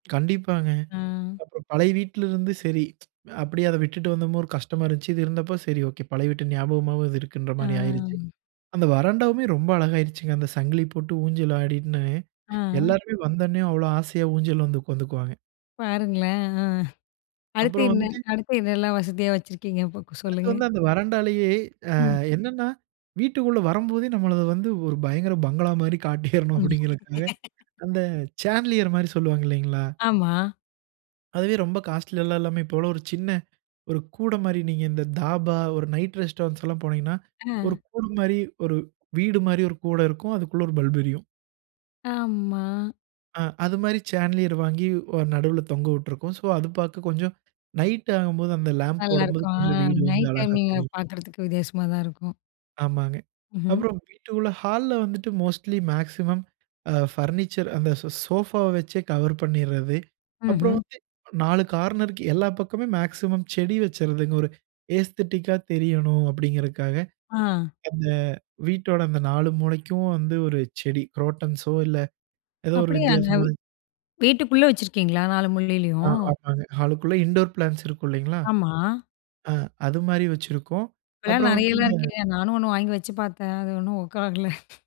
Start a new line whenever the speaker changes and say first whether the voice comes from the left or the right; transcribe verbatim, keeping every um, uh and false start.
right: கண்டிப்பாங்க.
left: ம்.
right: அப்புறம் பழைய வீட்லருந்து சரி, அப்படியே அதை விட்டுட்டு வந்தமோ ஒரு கஷ்டமா இருந்துச்சு. இது இருந்தப்போ, சரி, ஓகே! பழைய வீட்டு ஞாபகமாவாவது இருக்குன்ற மாரி ஆயிருச்சு.
left: ம்.
right: அந்த வராண்டாவுமே ரொம்ப அழகாயிருச்சுங்க, அந்த சங்கிலி போட்டு, ஊஞ்சல் ஆடிட்ன்னு,
left: ம்,
right: எல்லாருமே வந்தோன்னே, அவ்ளோ ஆசையா ஊஞ்சல்லவந்து உக்காந்துக்குவாங்க.
left: பாருங்களேன். ஆ, அடுத்து
right: அப்புறம்
left: என்ன?
right: வந்துட்டு
left: அடுத்து என்னலாம் வசதியா வச்சுருக்கீங்க? இப்போ கொ
right: அடுத்து
left: சொல்லுங்க.
right: வந்து அந்த வராண்டாலயே ஆ,
left: ம்.
right: என்னான்னா, "வீட்டுக்குள்ள வரம்போதே, நம்மள வந்து, ஒரு பயங்கர பங்களா மாரி காட்டியரணும்"
left: ம்.
right: அப்படிங்கறதுக்காக அந்த சான்லியர் மாரி சொல்லுவாங்க இல்லீங்களா?
left: ஆமா.
right: அதுவே ரொம்ப காஸ்ட்லியா எல்லாம் இல்லாம, இப்போவெலாம் ஒரு சின்ன ஒரு கூடை மாரி, நீங்க இந்த தாபா, ஒரு நைட் ரெஸ்டாரண்ட்ஸ் எல்லாம் போனீங்கன்னா, ஒரு
left: ஆ.
right: கூட மாரி ஒரு வீடு மாரி ஒரு கூட இருக்கும். அதுக்குள்ள ஒரு பல்ப் எரியும்.
left: ஆம்மா!
right: ஆ. அது மாரி சேன்லியர் வாங்கி வ நடுவுல தொங்க விட்டிருக்கோம். சோ அது பாக்க கொஞ்சம் நைட் ஆகும்போது அந்த லாம்ப் போடம்போது
left: நல்லாயிருக்கும். ஆ
right: கொஞ்சம் வீடு வந்து
left: நைட்
right: அழகா
left: டைமிங்க்ல
right: தெரியும்.
left: பாக்கறதுக்கு வித்தியாசமா தான் இருக்கும்.
right: ஆமாங்க.
left: ம்ஹ்ம்.
right: அப்புறம் வீட்டுக்குள்ள, ஹால்ல வந்துட்டு மோஸ்ட்லி மேக்ஸிமம் அ பர்னிச்சர் அந்த ஸோ சோஃபாவை வச்சே கவர் பண்ணிர்றது. அப்புறம்
left: ம்ஹ்ம்.
right: வந்து, அ நாலு கார்னருக்கு எல்லா பக்கமே மேக்ஸிமம் செடி வச்சர்றதுங்க. ஒரு ஏஸ்தெட்டிக்கா தெரியணும் அப்படிங்கிறதுக்காக,
left: ஆ.
right: அந்த வீட்டோட அந்த நாலு மூலைக்கும் வந்து, ஒரு செடி குரோட்டன்ஸோ இல்ல ஏதோ ஒரு
left: அப்படியாங்க!
right: வித்தியாசமான
left: வீட்டுக்குள்ள வச்சிருக்கீங்களா? நாலு
right: ஆ
left: மூலையிலயும்!
right: ஆமாங்க. ஹாலுக்குள்ள இன்டோர் பிளான்ட்ஸ் இருக்கும் இல்லைங்களா?
left: ஆமா.
right: ஆ அது மாரி வச்சிருக்கோம்.
left: இப்போலாம்
right: அப்புறம் வந்து
left: நெறையலாம்
right: இந்த
left: இருக்குங்க. நானும் ஒண்ணு வாங்கி வச்சு பாத்தேன். அது ஒண்ணும் ஒர்க் ஆகல.